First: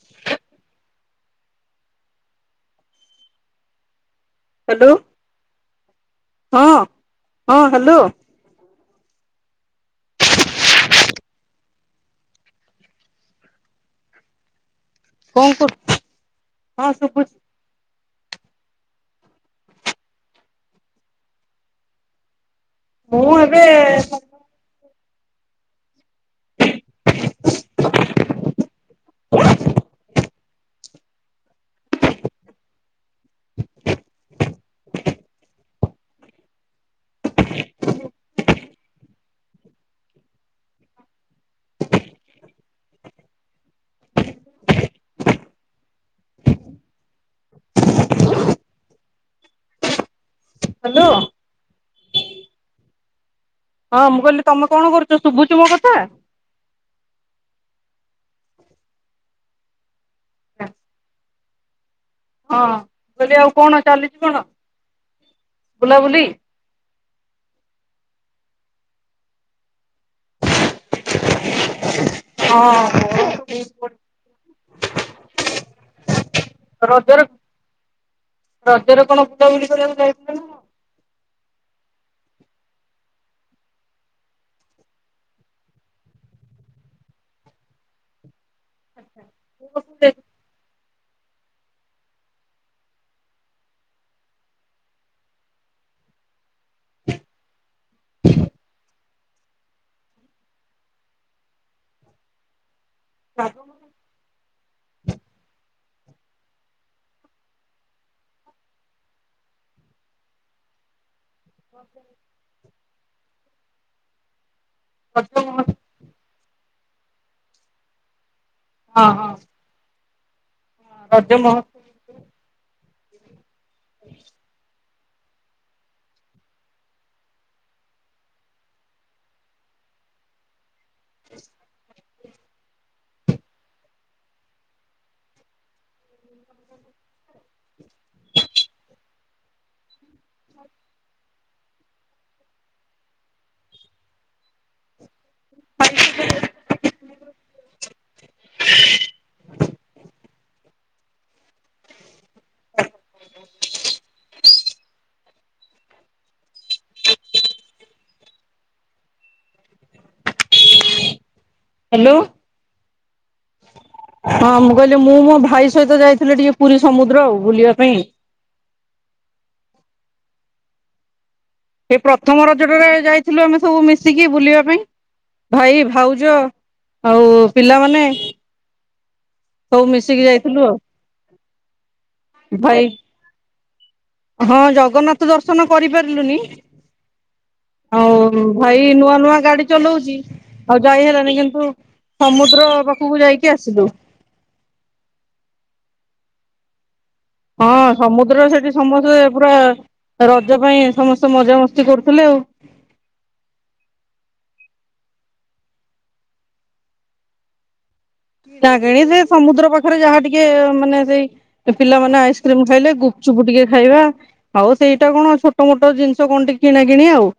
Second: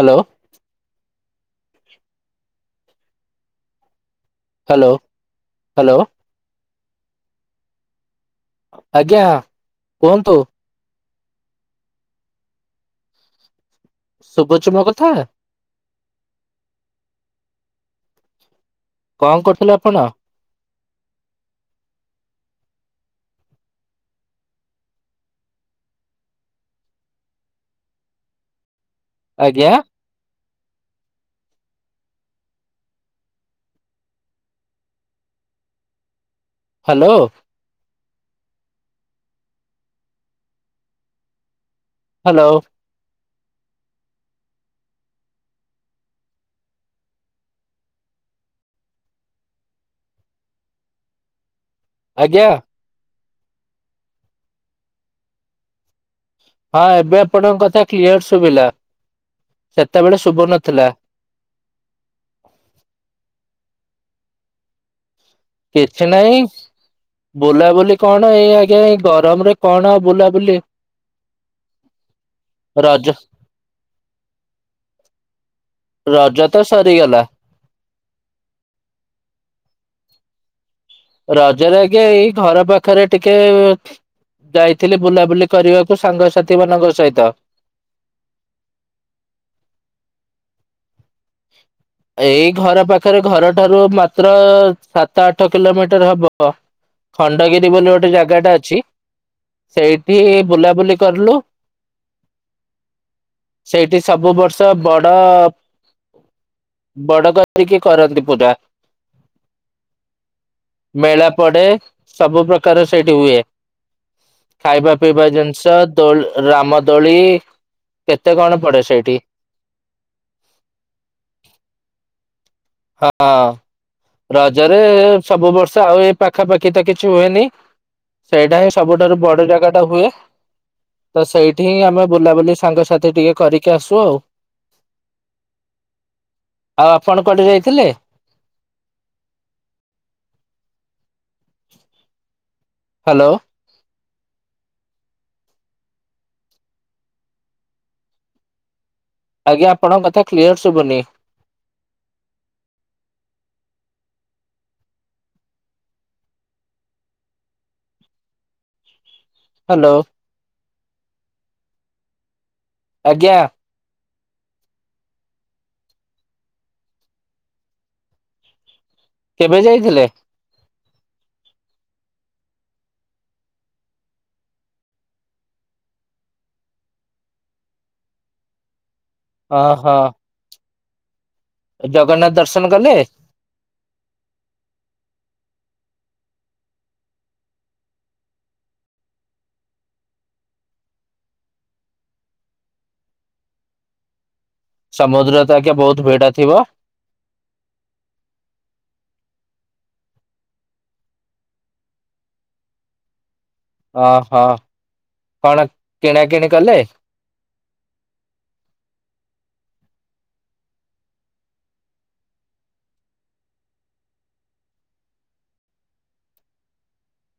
Hello. Hello hello. ହଁ ହଁ hello. ଆଜ୍ଞା କୁହନ୍ତୁ। ଶୁଭୁଛି ମୋ କଥା। ହଁ ଶୁଭୁଛି। କଣ କରୁଥିଲେ ଆପଣ? ମୁଁ ଏବେ ଆଜ୍ଞା। ହ୍ୟାଲୋ। ହ୍ୟାଲୋ। ହ୍ୟାଲୋ। ଆଜ୍ଞା। ହଁ ମୁଁ କହିଲି ତମେ କଣ କରୁଛ? ଶୁଭୁଛି ମୋ କଥା। ହଁ ଏବେ ଆପଣଙ୍କ କଥା କ୍ଲିୟର ଶୁଭିଲା ସେତେବେଳେ ଶୁଭ ନଥିଲା। ହଁ କହ ଆଉ କଣ ଚାଲିଛି କଣ? କିଛି ବୁଲାବୁଲି ନାହିଁ। ବୁଲାବୁଲି କଣ ଏଇ ଆଜ୍ଞା ଏ ଗରମ ରେ କଣ ଆଉ ବୁଲାବୁଲି। [unintelligible] ରଜ ହଁ [inaudible] ରଜ ତ ରଜରେ ସରିଗଲା। ରଜରେ କଣ ବୁଲାବୁଲି କରିବାକୁ ଯାଇଥିଲେ ନା କଣ? ରଜରେ ଆଜ୍ଞା ଏଇ ଘର ପାଖରେ ଟିକେ ଯାଇଥିଲି ବୁଲାବୁଲି କରିବାକୁ ସାଙ୍ଗସାଥି ମାନଙ୍କ ସହିତ [inaudible] ଏଇ ଘର ପାଖରେ ଘରଠାରୁ ମାତ୍ର ସାତ ଆଠ କିଲୋମିଟର ହବ। ଖଣ୍ଡଗିରି ବୋଲି ଗୋଟେ ଜାଗାଟା ଅଛି ସେଇଠି ବୁଲାବୁଲି କରଲୁ। ହଁ ସେଇଠି ସବୁ ବର୍ଷ ବଡ ବଡ କରିକି କରନ୍ତି ପୂଜା। ମେଳା ପଡେ ସବୁ ପ୍ରକାର ସେଇଠି ହୁଏ। ଖାଇବା ପିଇବା ରଜ ମହୋତ୍ସବ ଜିନିଷ ଦୋଳ ରାମ ଦୋଳି କେତେ କଣ ପଡେ। ହଁ ସେଇଠି ହଁ। ରଜ ମହ ହଁ ହଁ ରଜରେ ସବୁ ବର୍ଷ ଆଉ ଏ ପାଖାପାଖି ତ କିଛି ହୁଏନି ସେଇଟା ହିଁ ସବୁଠାରୁ ବଡ ଜାଗା ଟା ହୁଏ ତ ସେଇଠି ହିଁ ଆମେ ବୁଲାବୁଲି ସାଙ୍ଗସାଥି ଟିକେ କରିକି ଆସୁଅ ଆଉ। [unintelligible] ପଣ କୁଆଡେ ଯାଇଥିଲେ? [unintelligible] ହାଲୋ। [inaudible] ଆଜ୍ଞା ଆପଣଙ୍କ କଥା କ୍ଲିୟର୍ ଶୁଭନି। [inaudible] ହାଲୋ। ହାଲୋ। ଆଜ୍ଞା। ହଁ ମୁଁ କହିଲି ମୁଁ ମୋ ଭାଇ ସହିତ ଯାଇଥିଲି ଟିକେ ପୁରୀ ସମୁଦ୍ର ଆଉ ବୁଲିବା ପାଇଁ। କେବେ ଯାଇଥିଲେ? ସେ ପ୍ରଥମ ରଜଟାରେ ଯାଇଥିଲୁ ଆମେ ସବୁ ମିଶିକି ବୁଲିବା ପାଇଁ। ଭାଇ ଭାଉଜ ଆଉ ପିଲାମାନେ। ହଉ ମିଶିକି ଯାଇଥିଲୁ ଆଉ। ଏ ଜଗନ୍ନାଥ ଦର୍ଶନ ଭାଇ କଲେ? ହଁ ଜଗନ୍ନାଥ ଦର୍ଶନ କରିପାରିଲୁନି। ଆଉ ଭାଇ ନୂଆ ନୂଆ ଗାଡି ଚଲଉଚି। ଆଉ ଯାଇ ହେଲାନି କିନ୍ତୁ ସମୁଦ୍ର ପାଖୁକୁ ଯାଇକି ଆସିଲୁ। ସମୁଦ୍ର ତ ଆଜ୍ଞା ବହୁତ୍ ଭିଡ ଥିବ? ହଁ ସମୁଦ୍ର ସେଠି ସମସ୍ତେ ପୁରା। ରଜ ପାଇଁ ସମସ୍ତେ ମଜାମସ୍ତି କରୁଥିଲେ ଆଉ। ଅହ କଣ କିଣା କିିଣି କଲେ? କିଣା କିଣି ସେ ସମୁଦ୍ର ପାଖରେ ଯାହା ଟିକେ ମାନେ ସେଇ। ପିଲାମାନେ ଆଇସ୍କ୍ରିମ୍ ଖାଇଲେ ଗୁପ୍ଚୁପ୍ ଟିକେ ଖାଇବା। ଆଉ ସେଇଟା କଣ ଛୋଟ ମୋଟ ଜିନିଷ କଣ ଟିକେ କିଣା କିଣି ଆଉ।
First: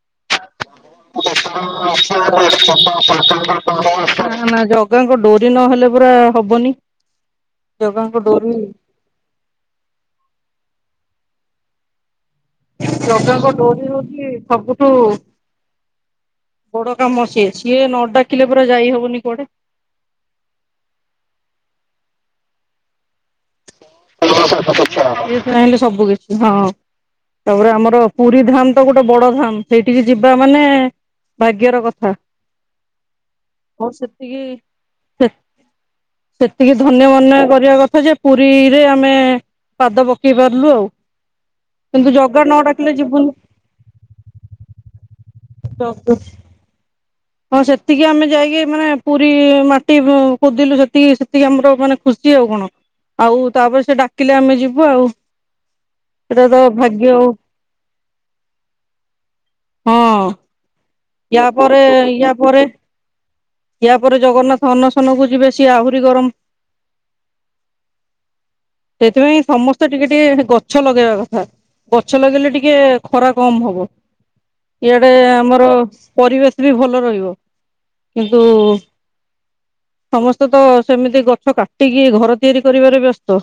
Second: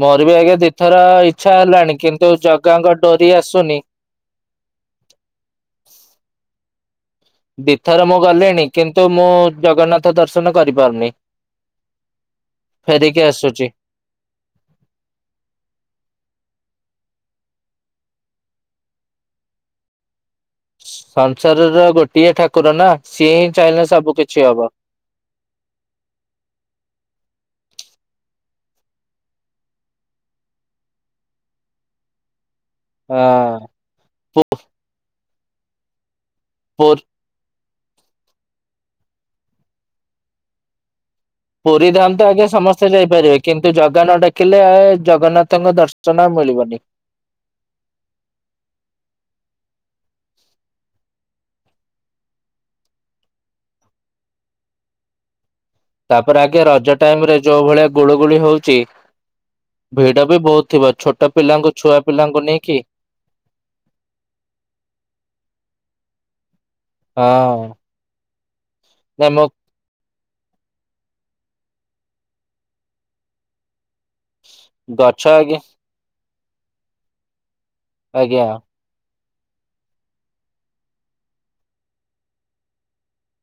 ମୋର ବି ଆଜ୍ଞା ଦିଥର ଇଚ୍ଛା ହେଲାଣି କିନ୍ତୁ ଜଗାଙ୍କ ଡୋରି ଆସୁନି। ନା ନା ଜଗାଙ୍କ ଡୋରି ନହେଲେ ପରା ହବନି। ଦି ଥର ଜଗାଙ୍କ ମୁଁ ଡୋରି ଗଲିଣି କିନ୍ତୁ ମୁଁ ଜଗନ୍ନାଥ ଦର୍ଶନ କରିପାରୁନି। ଫେରିକି ଜଗାଙ୍କ ଆସୁଛି। ଡୋରି ହୋଉଛି ସବୁ ଠୁ ବଡ କାମ ସିଏ ସିଏ ନ ଡାକିଲେ ପରା ଯାଇ ହବନି କୁଆଡେ। ସଂସାରର ଗୋଟିଏ ଠାକୁର ନା ସିଏ ହିଁ ଚାହିଁଲେ ସ ସିଏ ଚାହିଁଲେ ସବୁ କିଛି ହଁ। ତାପରେ ଆମର ପୁରୀ ଧାମ୍ ତ ଗୋଟେ ବଡ ଧାମ୍ ସେଇଠିକି ଯିବା ମାନେ। ଭାଗ୍ୟର କଥା। ଆ। ମୋର ସେତିକି ସେ ସେତିକି ହଁ ଧନ୍ୟ ମନେ କରିବା କଥା ଯେ ପୁରୀ। ରେ ଆମେ ପାଦ ପକେଇ ପାରିଲୁ ଆଉ। ପୁରୀ କିନ୍ତୁ ଧାମ୍ ତ ଜଗା ଆଜ୍ଞା ନ ସମସ୍ତେ ଡାକିଲେ ଯିବୁନି ଯାଇପାରିବେ। କିନ୍ତୁ ଜଗା ନ ଡାକିଲେ ଆଉ ଜଗନ୍ନାଥଙ୍କ ଦର୍ଶନ ଆଉ ମିଳିବନି। ହଁ ସେତିକି ଆମେ ଯାଇକି ମାନେ ପୁରୀ ମାଟି କୋଦିଲୁ ସେତିକି ସେତିକି ଆମର ମାନେ ଖୁସି ଆଉ କଣ। ଆଉ ତାପରେ ସେ ଡାକିଲେ ଆମେ ଯିବୁ ଆଉ ତାପରେ ସେଟା ଆଜ୍ଞା ତ ରଜ ଭାଗ୍ୟ ଓ। ଟାଇମ ରେ ଯୋଉ ଭଳିଆ ଗୁଳୁ ଗୁଳି ହଉଛି। ହଁ ଭିଡ ବି ବହୁତ୍ ଥିବ ଛୋଟ ୟା ପିଲାଙ୍କୁ ପରେ ଛୁଆ ୟା ପିଲାଙ୍କୁ ପରେ ନେଇକି। ୟା ପରେ ଜଗନ୍ନାଥ ଅନ୍ନଶନକୁ ଯିବେ ସିଏ ଆହୁରି ଗରମ। ହଁ। ନା ତେଥିପାଇଁ ମୋ ସମ ତ ଟିକେ ଟିକେ ଗଛ ଲଗେଇବା କଥା ଗଛ ଲଗେଇଲେ ଟିକେ ଖରା କମ୍ ହବ। ଇଆଡେ ଗଛ ଆଜ୍ଞା ଆମର ପରିବେଶ ବି ଭଲ ରହିବ। ଆଜ୍ଞା କିନ୍ତୁ ଉଁ ସମସ୍ତେ ତ ସେମିତି ଗଛ କାଟିକି ଘର ତିଆରି କରିବାରେ ବ୍ୟସ୍ତ।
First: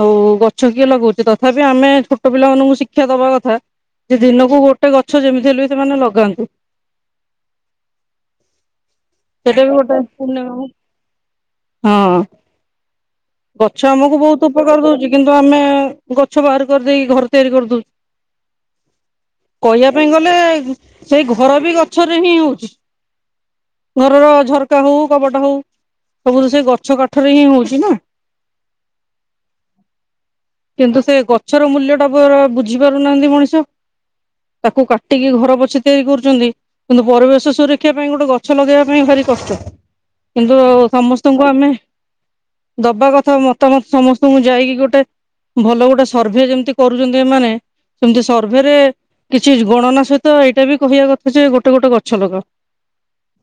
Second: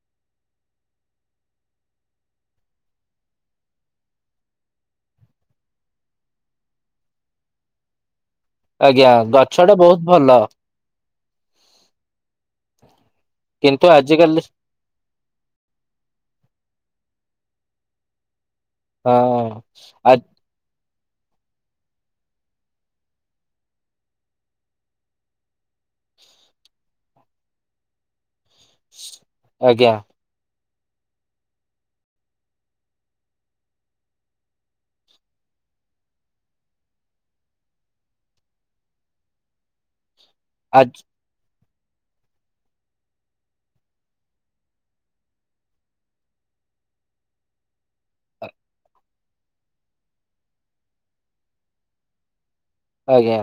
ଆଉ ଗଛ କିଏ ଲଗଉଚି ତଥାପି ଆମେ ଛୋଟ ପିଲାମାନାନଙ୍କୁ ଶିକ୍ଷା ଦବା କଥା। ଯେ ଦିନକୁ ଗୋଟେ ଗଛ ଯେମିତି ହେଲେ ବି ସେମାନେ ଲଗାନ୍ତୁ। ଆଜ୍ଞା ସେଟା ଗଛ ବି ଟା ବହୁତ ଗୋଟେ ଭଲ ପୂନେ ହୁଁ ହଁ। ଆଛା କିନ୍ତୁ ଆମକୁ ଆଜିକାଲି ବହୁତୁ ଉପକାର ଦଉଚି କିନ୍ତୁ ଆମେ ଗଛ ବାହାର କରିଦେଇକି ଘର ତିଆରି କରିଦଉ। ହଁ କହିବା ପାଇଁ ଆ ଗଲେ ସେଇ ଘର ବି ଗଛରେ ହିଁ ହଉଚି। ଘରର ଝରକା ହଉ କବାଟ ହଉ ସବୁ ସେ ଗଛ କାଠରେ ହିଁ ହଉଚି ନା। ଆଜ୍ଞା। କିନ୍ତୁ ସେ ଗଛର ମୂଲ୍ୟ ଟା ପୁରା ବୁଝି ପାରୁନାହାନ୍ତି ମଣିଷ। ତାକୁ କାଟିକି ଘର ପଛେକେ ତିଆରି କରୁଚନ୍ତି। କିନ୍ତୁ ପରିବେଶ ସୁରକ୍ଷା ପାଇଁ ଗୋଟେ ଗଛ ଲଗେଇବା ପାଇଁ ଭାରି କଷ୍ଟ। କିନ୍ତୁ ଆ ଆଉ ସମସ୍ତଙ୍କୁ ଆମେ ଦବା କଥା ମତାମତ ସମସ୍ତଙ୍କୁ ଯାଇକି ଗୋଟେ ଭଲ ଗୋଟେ ସର୍ଭେ ଯେମିତି କରୁଚନ୍ତି ଏମାନେ ସେମିତି ସର୍ଭେରେ କିଛି ଗଣନା ସହିତ ଏଇଟା ବି କହିବା କଥା ଯେ ଗୋଟେ ଗୋଟେ ଗଛ ଲଗାଅ। ଆଜ୍ଞା।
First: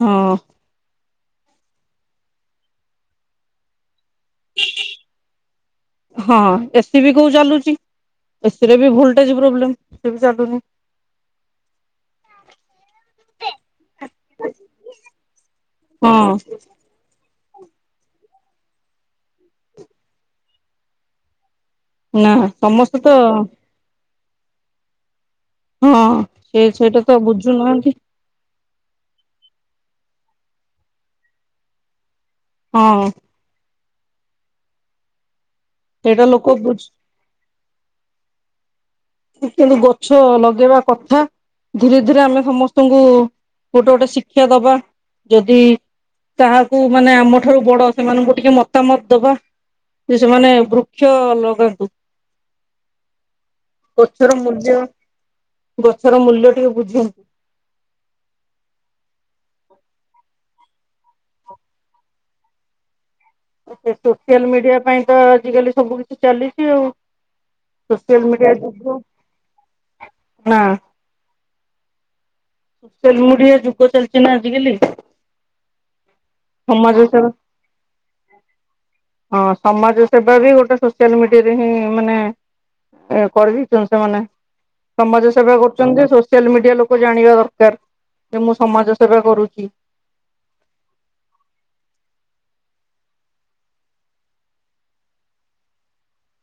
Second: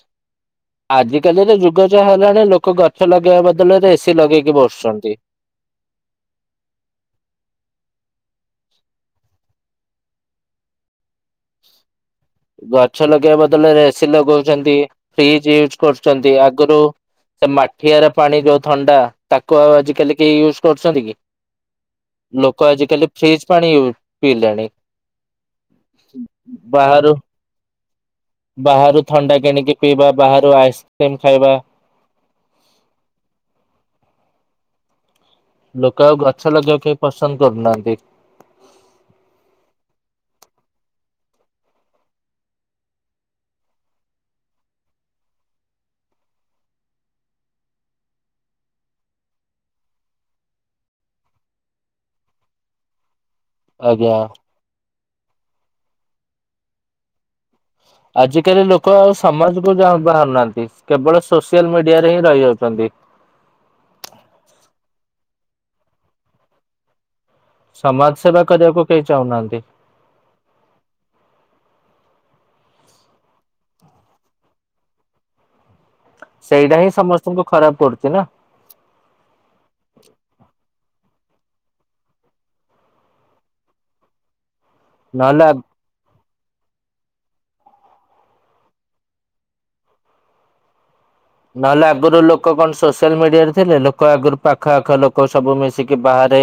ହଁ। ଆଜିକାଲିରେ ଯୁଗ ଯାହା ହେଲାଣି ଲୋକ ଗଛ ଲଗେଇବା ବଦଳରେ ଏସି ଲଗେଇକି ବସୁଛନ୍ତି। ହଁ ଏସିି ବି କୋଉ ଚାଲୁଚି। ଏସିରେ ବି ଭୋଲଟେଜେ ପ୍ରୋବ୍ଲେମ୍ ସେ ବି ଚାଲୁନି। ଗଛ ଲଗେଇବା ବଦଳରେ ଏସି ଲଗଉଛନ୍ତି ଫ୍ରିଜ ୟୁଜ୍ ହଁ କରୁଛନ୍ତି ଆଗରୁ ସେ ମାଠିଆର ପାଣି ଯୋଉ ଥଣ୍ଡା ତାକୁ ଆଉ ଆଜିିକାଲି କେହି ୟୁଜ୍ କରୁଛନ୍ତି କି? ନା ଲୋକ ସମସ୍ତେ ଆଜିକାଲି ତ ଫ୍ରିଜ ପାଣି ୟୁ ପିଇଲେଣି। ହଁ ସେ ସେଇଟା ବାହାରୁ ତ ବୁଝୁନାହାନ୍ତି। ବାହାରୁ ଥଣ୍ଡା କିଣିକି ପିଇବା ବାହାରୁ ଆଇସ୍କ୍ରିମ ଖାଇବା ହଁ। ଲୋକ ଆଉ ସେଇଟା ଗଛ ବୁଝୁ ଲଗେଇବାକୁ ପାଇଁ ପସନ୍ଦ କରୁନାହାନ୍ତି। ଅଚୁଆଲ୍ୟ ଗଛ ଲଗେଇବା କଥା। ଧୀରେ ଧୀରେ ଆମେ ସମସ୍ତଙ୍କୁ ଗୋଟେ ଗୋଟେ ଶିକ୍ଷା ଦବା ଯଦି ତାହାକୁ ମାନେ ଆମଠାରୁ ବଡ ସେମାନଙ୍କୁ ଟିକେ ମତାମତ ଦବା। ହଁ ସେମାନେ ବୃକ୍ଷ ଲଗାନ୍ତୁ। ଆଜ୍ଞା ଗଛର ମୂଲ୍ୟ ଗଛର ମୂଲ୍ୟ ଟିକେ ବୁଝନ୍ତୁ। ଆଜିକାଲି ଲୋକ ଆଉ ସମାଜକୁ ଯା ବାହାରୁନାହାନ୍ତି କେବଳ ସୋସିଆଲ ମିଡିଆରେ ହିଁ ରହିଯାଉଛନ୍ତି। ସେ ସୋସିଆଲ ମିଡିଆ ପାଇଁ ତ ଆଜିକାଲି ସବୁ କିଛି ଚାଲିଛି ଆଉ। ସମାଜ ସେବା କରିବାକୁ କେହି ଚାହୁଁନାହାନ୍ତି। ନାଁ। [unintelligible] ଯୁଗ ଚାଲିଛି ନା ଆଜିକାଲି। ସେଇଟା ହିଁ ସମାଜ ସେବା ସମସ୍ତଙ୍କୁ ଖରାପ କରୁଛି ନା। ହଁ ସମାଜ ସେବା ବି ଗୋଟେ ସୋସିଆଲ ମିଡିଆରେ ହିଁ ମାନେ ଏ କରିବି [unintelligible] ସମାଜ ନହେଲେ ସେବା କରୁଛନ୍ତି ସୋସିଆଲ ମିଡିଆ ଲୋକ ଜାଣିବା ଦରକାର ଯେ ମୁଁ ସମାଜ ସେବା କରୁଛି। ନହେଲେ ଆଗରୁ ଲୋକ କଣ ସୋସିଆଲ ମିଡିଆରେ ଥିଲେ ଲୋକ ଆଗରୁ ପାଖ ଆଖ ଲୋକ ସବୁ ମିଶିକି ବାହାରେ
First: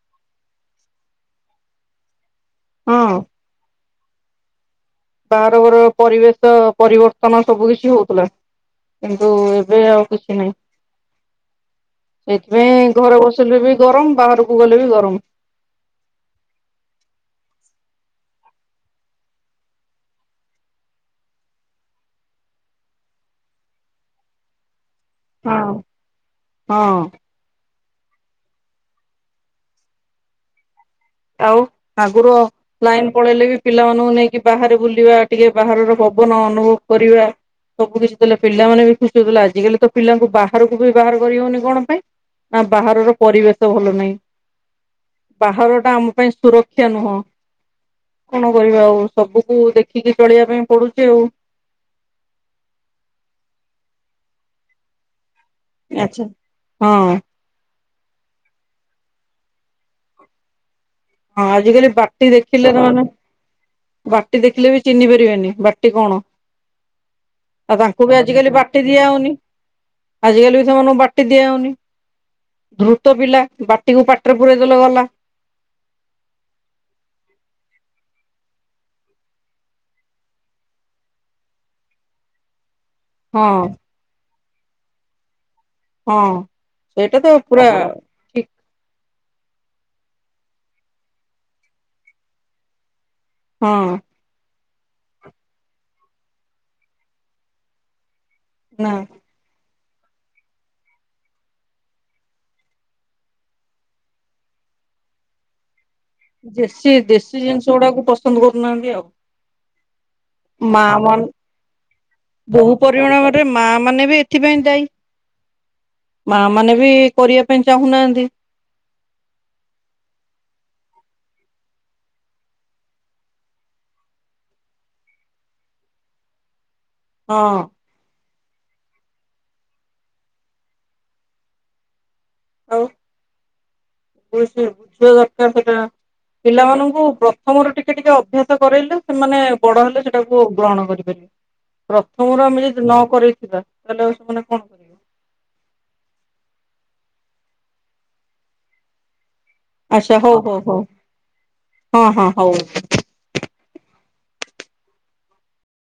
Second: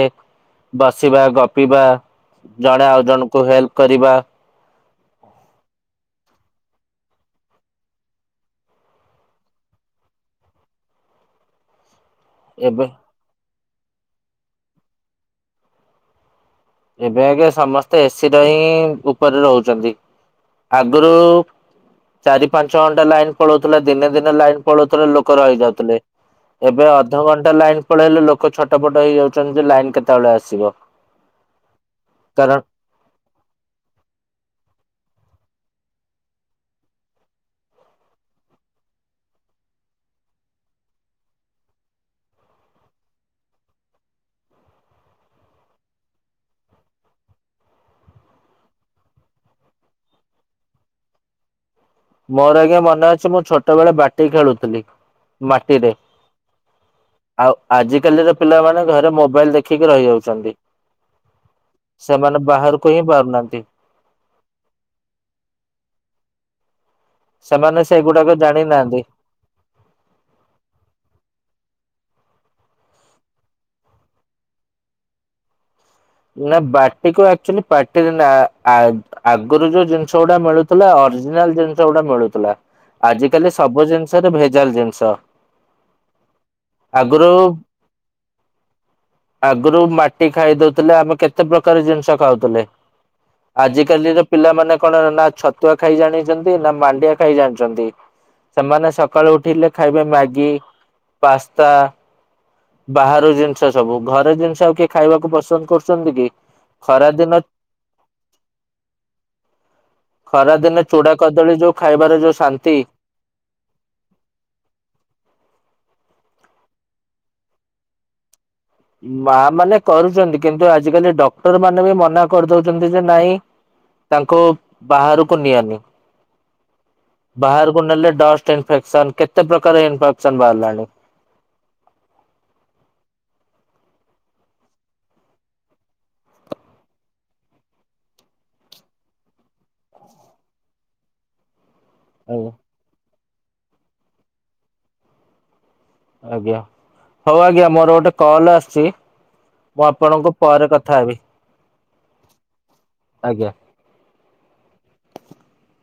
ବସିବା ଗପିବା ଜଣେ ଆଉ ହଁ ଜଣଙ୍କୁ ହେଲ୍ପ କରିବା। ବାହାରଘର ପରିବେଶ ପରିବର୍ତ୍ତନ ସବୁ କିଛି ହଉଥିଲା କିନ୍ତୁ ଏବେ ଆଉ କିଛି ନାହିଁ। ଏବେ ସେଇଥିପାଇଁ ଘରେ ବସିଲେ ବି ଗରମ ବାହାରକୁ ଗଲେ ବି ଗରମ। ଏବେ ଆ ସମସ୍ତେ ଏସି ର ହିଁ ଉପରେ ରହୁଛନ୍ତି। ଆଗରୁ ଚାରି ପାଞ୍ଚ ଘଣ୍ଟା ଲାଇନ ପଳଉଥିଲା ଦିନେ ଦିନେ ଲାଇନ୍ ପଳଉଥିଲା ଲୋକ ହଁ। ରଯାଉଥିଲେ ଏବେ ହଁ ଅଧଘଣ୍ଟା ଲାଇନ୍ ବେଳେ ହେଲେ ଲୋକ ଛଟପଟ ହେଇଯାଉଛନ୍ତି ଯେ ଲାଇନ କେତେବେଳେ ଆସିବ। ଆଉ [unintelligible] କାରଣ ଲାଇନ ପଳେଇଲେ ବି ପିଲାମାନଙ୍କୁ ନେଇକି ବାହାରେ ବୁଲିବା। ଟିକେ ବାହାରର ପବନ ଅନୁଭବ କରିବା। ସବୁ କିଛି ଥିଲା ପିଲାମାନେ ବି ଖୁସି ହଉଥିଲା ଆଜିକାଲି ତ ପିଲାଙ୍କୁ ବାହାରକୁ ବି ବାହାର କରିହଉନି କଣ ପାଇଁ। ନା ବାହାରର ପରିବେଶ ଭଲ ନାହିଁ। ବାହାର ଆମ ପାଇଁ ସୁରକ୍ଷା ନୁହଁ। କଣ କରିବା ଆଉ ସବୁକୁ ଦେଖିକି ଚଳିବା ପାଇଁ ପଡୁଛି ଆଉ। ମୋର ଆଜ୍ଞା ମନେ ଅଛି ମୁଁ ଛୋଟ ବେଳେ ବାଟି ଖେଳୁଥିଲି। ମାଟିରେ। ଆଚ୍ଛା ହଁ। ଆଉ ଆଜିକାଲିର ପିଲାମାନେ ଘରେ ମୋବାଇଲ ଦେଖିକି ରହିଯାଉଛନ୍ତି। ହଁ ଆଜିକାଲି ବାଟି ସେମାନେ ଦେଖିଲେ ବାହାରକୁ ହିଁ ସେମାନେ ପାରୁନାହାନ୍ତି ବାଟି ଦେଖିଲେ ବି ଚିହ୍ନି ପାରିବେନି ବାଟି କଣ? ଆଉ ସେମାନେ ତାଙ୍କୁ ବି ସେଗୁଡାକ ଆଜିକାଲି ବାଟି ଜାଣିନାହାନ୍ତି ଦିଆହଉନି ଆଜିକାଲି ବି ସେମାନଙ୍କୁ ବାଟି ଦିଆହଉନି। ଦ୍ରୁତ ପିଲା ବାଟିକୁ ପାଟିରେ ପୁରଇଦଲେ ଗଲା। ନା ବାଟିକୁ ଆଚୁଆଲି ପାଟି ନା ଆଗରୁ ଯୋଉ ଜିନିଷ ଗୁଡା ମିଳୁଥିଲା ଅରିଜିନାଲ ଜିନିଷ ଗୁଡା ମିଳୁଥିଲା। ଆଜ ହଁ କାଲି ସବୁ ଜିନିଷରେ ଭେଜାଲ ଜିନିଷ। ହଁ ସେଇଟା ଆଗରୁ ତ ପୁରା ଠିକ ଆଗରୁ ମାଟି ଖାଇ ଦଉଥିଲେ ଆମେ କେତେ ପ୍ରକାର ଜିନିଷ ଖାଉଥିଲେ। ହଁ ଆଜିକାଲିର ପିଲାମାନେ କଣ ନା ଛତୁଆ ଖାଇ ଜାଣିଛନ୍ତି ନା ମାଣ୍ଡିଆ ଖାଇ ଜାଣିଛନ୍ତି। ସେମାନେ ନା ସକାଳୁ ଉଠିଲେ ଖାଇବେ ମ୍ୟାଗି ପାସ୍ତା। ବାହାର ଜିନିଷ ସବୁ। ଘରେ ଜିନିଷ ଆଉ କିଏ ଖାଇବାକୁ ପସନ୍ଦ କରୁଛନ୍ତି କି? ଦେଶୀ ଖରା ଦିନ ଦେଶୀ ଜିନିଷ ଗୁଡାକୁ ପସନ୍ଦ କରୁନାହାନ୍ତି ଆଉ। ଖରା ଦିନେ ମା ଚୁଡା ମାନ କଦଳୀ ଯୋଉ ଖାଇବାରେ ଯୋଉ ଶାନ୍ତି। ରେ ମା ମାନେ ବି ଏଥିପାଇଁ ଦାୟି। ମା ମାନେ ବି କରିବା ପାଇଁ ଚାହୁଁନାହାନ୍ତି। ମା ମାନେ କରୁଛନ୍ତି କିନ୍ତୁ ଆଜିକାଲି ଡକ୍ଟର ମାନେ ବି ମନା କରିଦଉଛନ୍ତି ଯେ ନାଇଁ ତାଙ୍କୁ ବାହାରକୁ ନିଅନି। ହଁ ବାହାରକୁ ନେଲେ ଡଷ୍ଟ ଇନଫେକ୍ସନ କେତେ ପ୍ରକାର ଇନଫେକ୍ସନ ବାହାରିଲାଣି। ଆଉ ବ ବୁଝିବା ଦରକାର ସେଟା। ପିଲାମାନଙ୍କୁ ପ୍ରଥମ ରୁ ଟିକେ ଟିକେ ଅଭ୍ୟାସ କରାଇଲେ ସେମାନେ ବଡ ହେଲେ ସେଟାକୁ ଗ୍ରହଣ କରିପାରିବେ। ପ୍ରଥମରୁ ଆଜ୍ଞା ଆମେ ଯଦି ନ କରିଥିବା ତାହେଲେ ଆ ସେମାନେ କଣ କର ଆଜ୍ଞା ହଉ ଆଜ୍ଞା ମୋର ଗୋଟେ କଲ ଆସିଛି ମୁଁ ଆଚ୍ଛା ଆପଣଙ୍କୁ ହଉ ହଉ ପରେ ହଉ କଥା ହେବି। ହଁ ହଁ ହଉ। ଆଜ୍ଞା।